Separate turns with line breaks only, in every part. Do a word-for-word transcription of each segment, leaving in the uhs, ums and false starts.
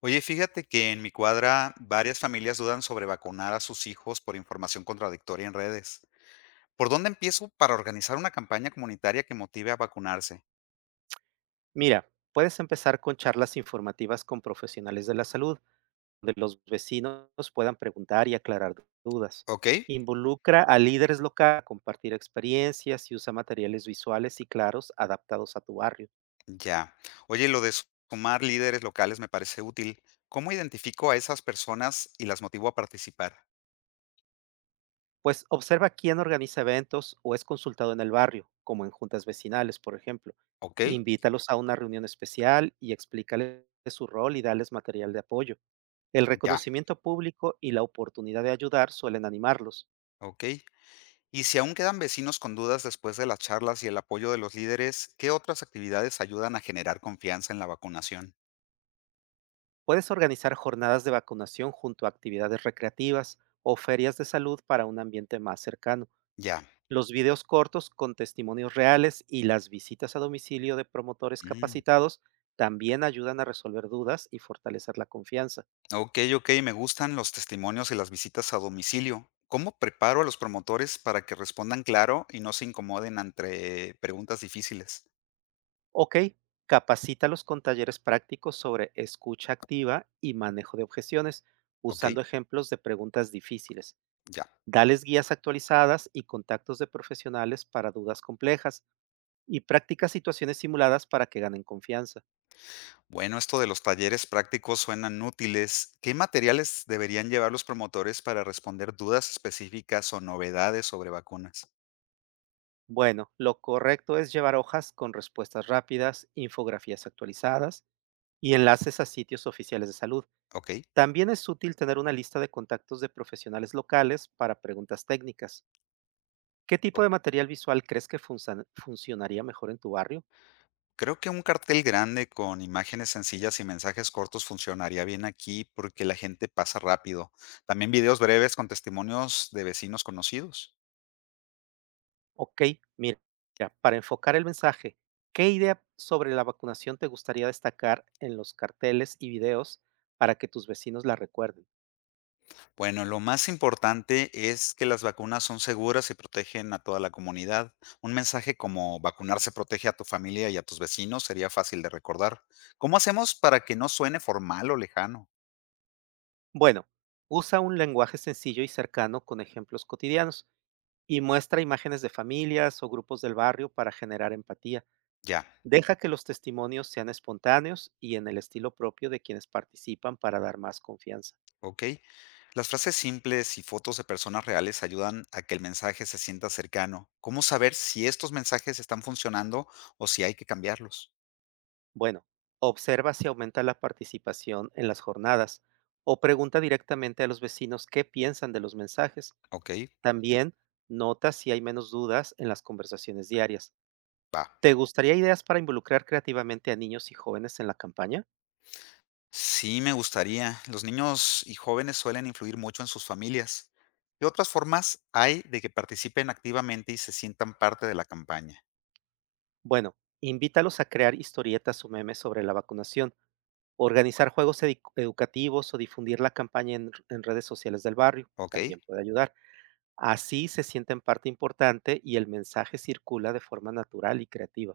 Oye, fíjate que en mi cuadra varias familias dudan sobre vacunar a sus hijos por información contradictoria en redes. ¿Por dónde empiezo para organizar una campaña comunitaria que motive a vacunarse?
Mira, puedes empezar con charlas informativas con profesionales de la salud, donde los vecinos puedan preguntar y aclarar dudas.
¿Ok?
Involucra a líderes locales a compartir experiencias y usa materiales visuales y claros adaptados a tu barrio.
Ya. Oye, lo de sumar líderes locales me parece útil. ¿Cómo identifico a esas personas y las motivo a participar?
Pues observa quién organiza eventos o es consultado en el barrio, como en juntas vecinales, por ejemplo.
¿Ok?
Invítalos a una reunión especial y explícales su rol y dales material de apoyo. El
Ya.
reconocimiento público y la oportunidad de ayudar suelen animarlos.
¿Ok? Y si aún quedan vecinos con dudas después de las charlas y el apoyo de los líderes, ¿qué otras actividades ayudan a generar confianza en la vacunación?
Puedes organizar jornadas de vacunación junto a actividades recreativas o ferias de salud para un ambiente más cercano.
Ya.
Los videos cortos con testimonios reales y las visitas a domicilio de promotores
Mm.
capacitados también ayudan a resolver dudas y fortalecer la confianza.
Ok, ok, me gustan los testimonios y las visitas a domicilio. ¿Cómo preparo a los promotores para que respondan claro y no se incomoden ante preguntas difíciles?
Ok, capacítalos con talleres prácticos sobre escucha activa y manejo de objeciones,
Ok,
usando ejemplos de preguntas difíciles.
ya.
Dales guías actualizadas y contactos de profesionales para dudas complejas y practica situaciones simuladas para que ganen confianza.
Bueno, esto de los talleres prácticos suenan útiles. ¿Qué materiales deberían llevar los promotores para responder dudas específicas o novedades sobre vacunas?
Bueno, lo correcto es llevar hojas con respuestas rápidas, infografías actualizadas y enlaces a sitios oficiales de salud.
Ok.
También es útil tener una lista de contactos de profesionales locales para preguntas técnicas. ¿Qué tipo
Ok.
de material visual crees que funsan- funcionaría mejor en tu barrio?
Creo que un cartel grande con imágenes sencillas y mensajes cortos funcionaría bien aquí porque la gente pasa rápido. También videos breves con testimonios de vecinos conocidos.
Ok, mira, para enfocar el mensaje, ¿qué idea sobre la vacunación te gustaría destacar en los carteles y videos para que tus vecinos la recuerden?
Bueno, lo más importante es que las vacunas son seguras y protegen a toda la comunidad. Un mensaje como vacunarse protege a tu familia y a tus vecinos sería fácil de recordar. ¿Cómo hacemos para que no suene formal o lejano?
Bueno, usa un lenguaje sencillo y cercano con ejemplos cotidianos y muestra imágenes de familias o grupos del barrio para generar empatía.
Ya.
Deja que los testimonios sean espontáneos y en el estilo propio de quienes participan para dar más confianza.
¿Ok? Las frases simples y fotos de personas reales ayudan a que el mensaje se sienta cercano. ¿Cómo saber si estos mensajes están funcionando o si hay que cambiarlos?
Bueno, observa si aumenta la participación en las jornadas o pregunta directamente a los vecinos qué piensan de los mensajes.
¿Ok?
También nota si hay menos dudas en las conversaciones diarias.
Va.
¿Te gustaría ideas para involucrar creativamente a niños y jóvenes en la campaña?
Sí, me gustaría. Los niños y jóvenes suelen influir mucho en sus familias. ¿Qué otras formas hay de que participen activamente y se sientan parte de la campaña?
Bueno, invítalos a crear historietas o memes sobre la vacunación, organizar juegos edu- educativos o difundir la campaña en, r- en redes sociales del barrio.
¿Ok?
También puede ayudar. Así se sienten parte importante y el mensaje circula de forma natural y creativa.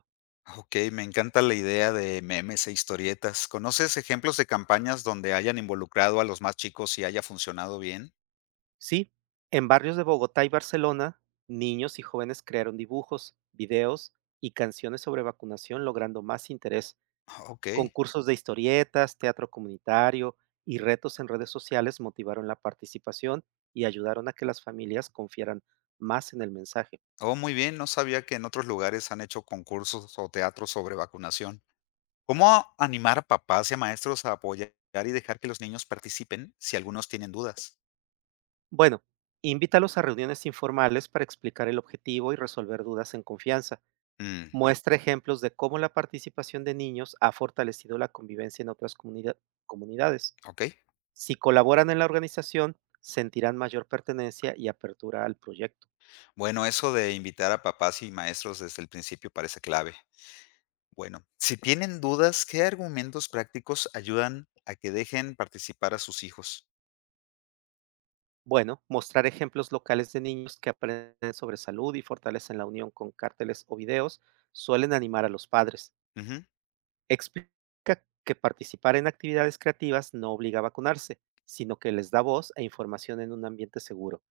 Ok, me encanta la idea de memes e historietas. ¿Conoces ejemplos de campañas donde hayan involucrado a los más chicos y haya funcionado bien?
Sí, en barrios de Bogotá y Barcelona, niños y jóvenes crearon dibujos, videos y canciones sobre vacunación, logrando más interés.
Ok.
Concursos de historietas, teatro comunitario y retos en redes sociales motivaron la participación y ayudaron a que las familias confiaran más en el mensaje.
Oh, muy bien, no sabía que en otros lugares han hecho concursos o teatros sobre vacunación. ¿Cómo animar a papás y a maestros a apoyar y dejar que los niños participen si algunos tienen dudas?
Bueno, invítalos a reuniones informales para explicar el objetivo y resolver dudas en confianza.
Mm,
Muestra ejemplos de cómo la participación de niños ha fortalecido la convivencia en otras comunida- comunidades.
ok.
Si colaboran en la organización, sentirán mayor pertenencia y apertura al proyecto.
Bueno, eso de invitar a papás y maestros desde el principio parece clave. Bueno, si tienen dudas, ¿qué argumentos prácticos ayudan a que dejen participar a sus hijos?
Bueno, mostrar ejemplos locales de niños que aprenden sobre salud y fortalecen la unión con carteles o videos suelen animar a los padres.
Ujú,
Explica que participar en actividades creativas no obliga a vacunarse, sino que les da voz e información en un ambiente seguro.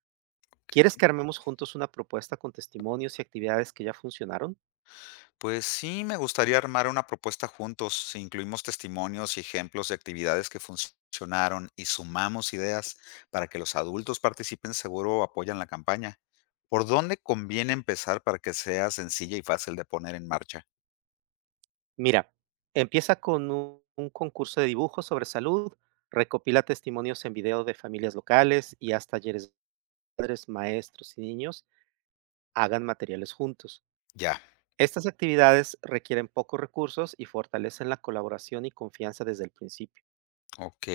¿Quieres
ok.
que armemos juntos una propuesta con testimonios y actividades que ya funcionaron?
Pues sí, me gustaría armar una propuesta juntos. Si incluimos testimonios y ejemplos de actividades que funcionaron y sumamos ideas para que los adultos participen, seguro apoyan la campaña. ¿Por dónde conviene empezar para que sea sencilla y fácil de poner en marcha?
Mira, empieza con un, un concurso de dibujo sobre salud, recopila testimonios en video de familias locales y haz talleres de padres, maestros y niños hagan materiales juntos.
Ya,
Estas actividades requieren pocos recursos y fortalecen la colaboración y confianza desde el principio.
ok.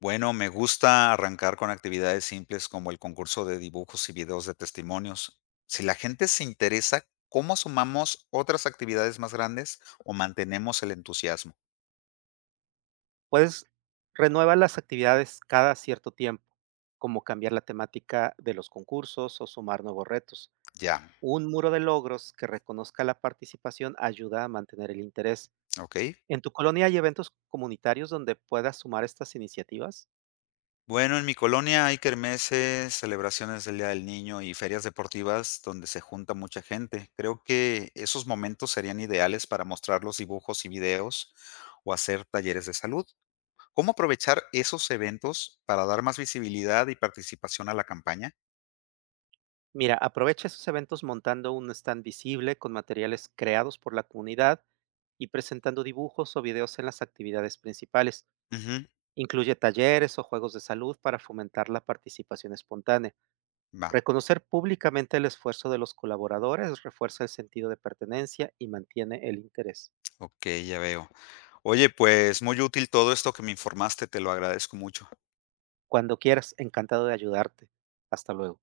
Bueno, me gusta arrancar con actividades simples como el concurso de dibujos y videos de testimonios. Si la gente se interesa, ¿cómo sumamos otras actividades más grandes o mantenemos el entusiasmo?
Puedes renueva las actividades cada cierto tiempo, como cambiar la temática de los concursos o sumar nuevos retos.
Ya.
Un muro de logros que reconozca la participación ayuda a mantener el interés.
Okey.
¿En tu colonia hay eventos comunitarios donde puedas sumar estas iniciativas?
Bueno, en mi colonia hay kermeses, celebraciones del Día del Niño y ferias deportivas donde se junta mucha gente. Creo que esos momentos serían ideales para mostrar los dibujos y videos o hacer talleres de salud. ¿Cómo aprovechar esos eventos para dar más visibilidad y participación a la campaña?
Mira, aprovecha esos eventos montando un stand visible con materiales creados por la comunidad y presentando dibujos o videos en las actividades principales.
Ujú,
Incluye talleres o juegos de salud para fomentar la participación espontánea.
va.
Reconocer públicamente el esfuerzo de los colaboradores refuerza el sentido de pertenencia y mantiene el interés.
Okey, ya veo. Oye, pues muy útil todo esto que me informaste, te lo agradezco mucho.
Cuando quieras, encantado de ayudarte. Hasta luego.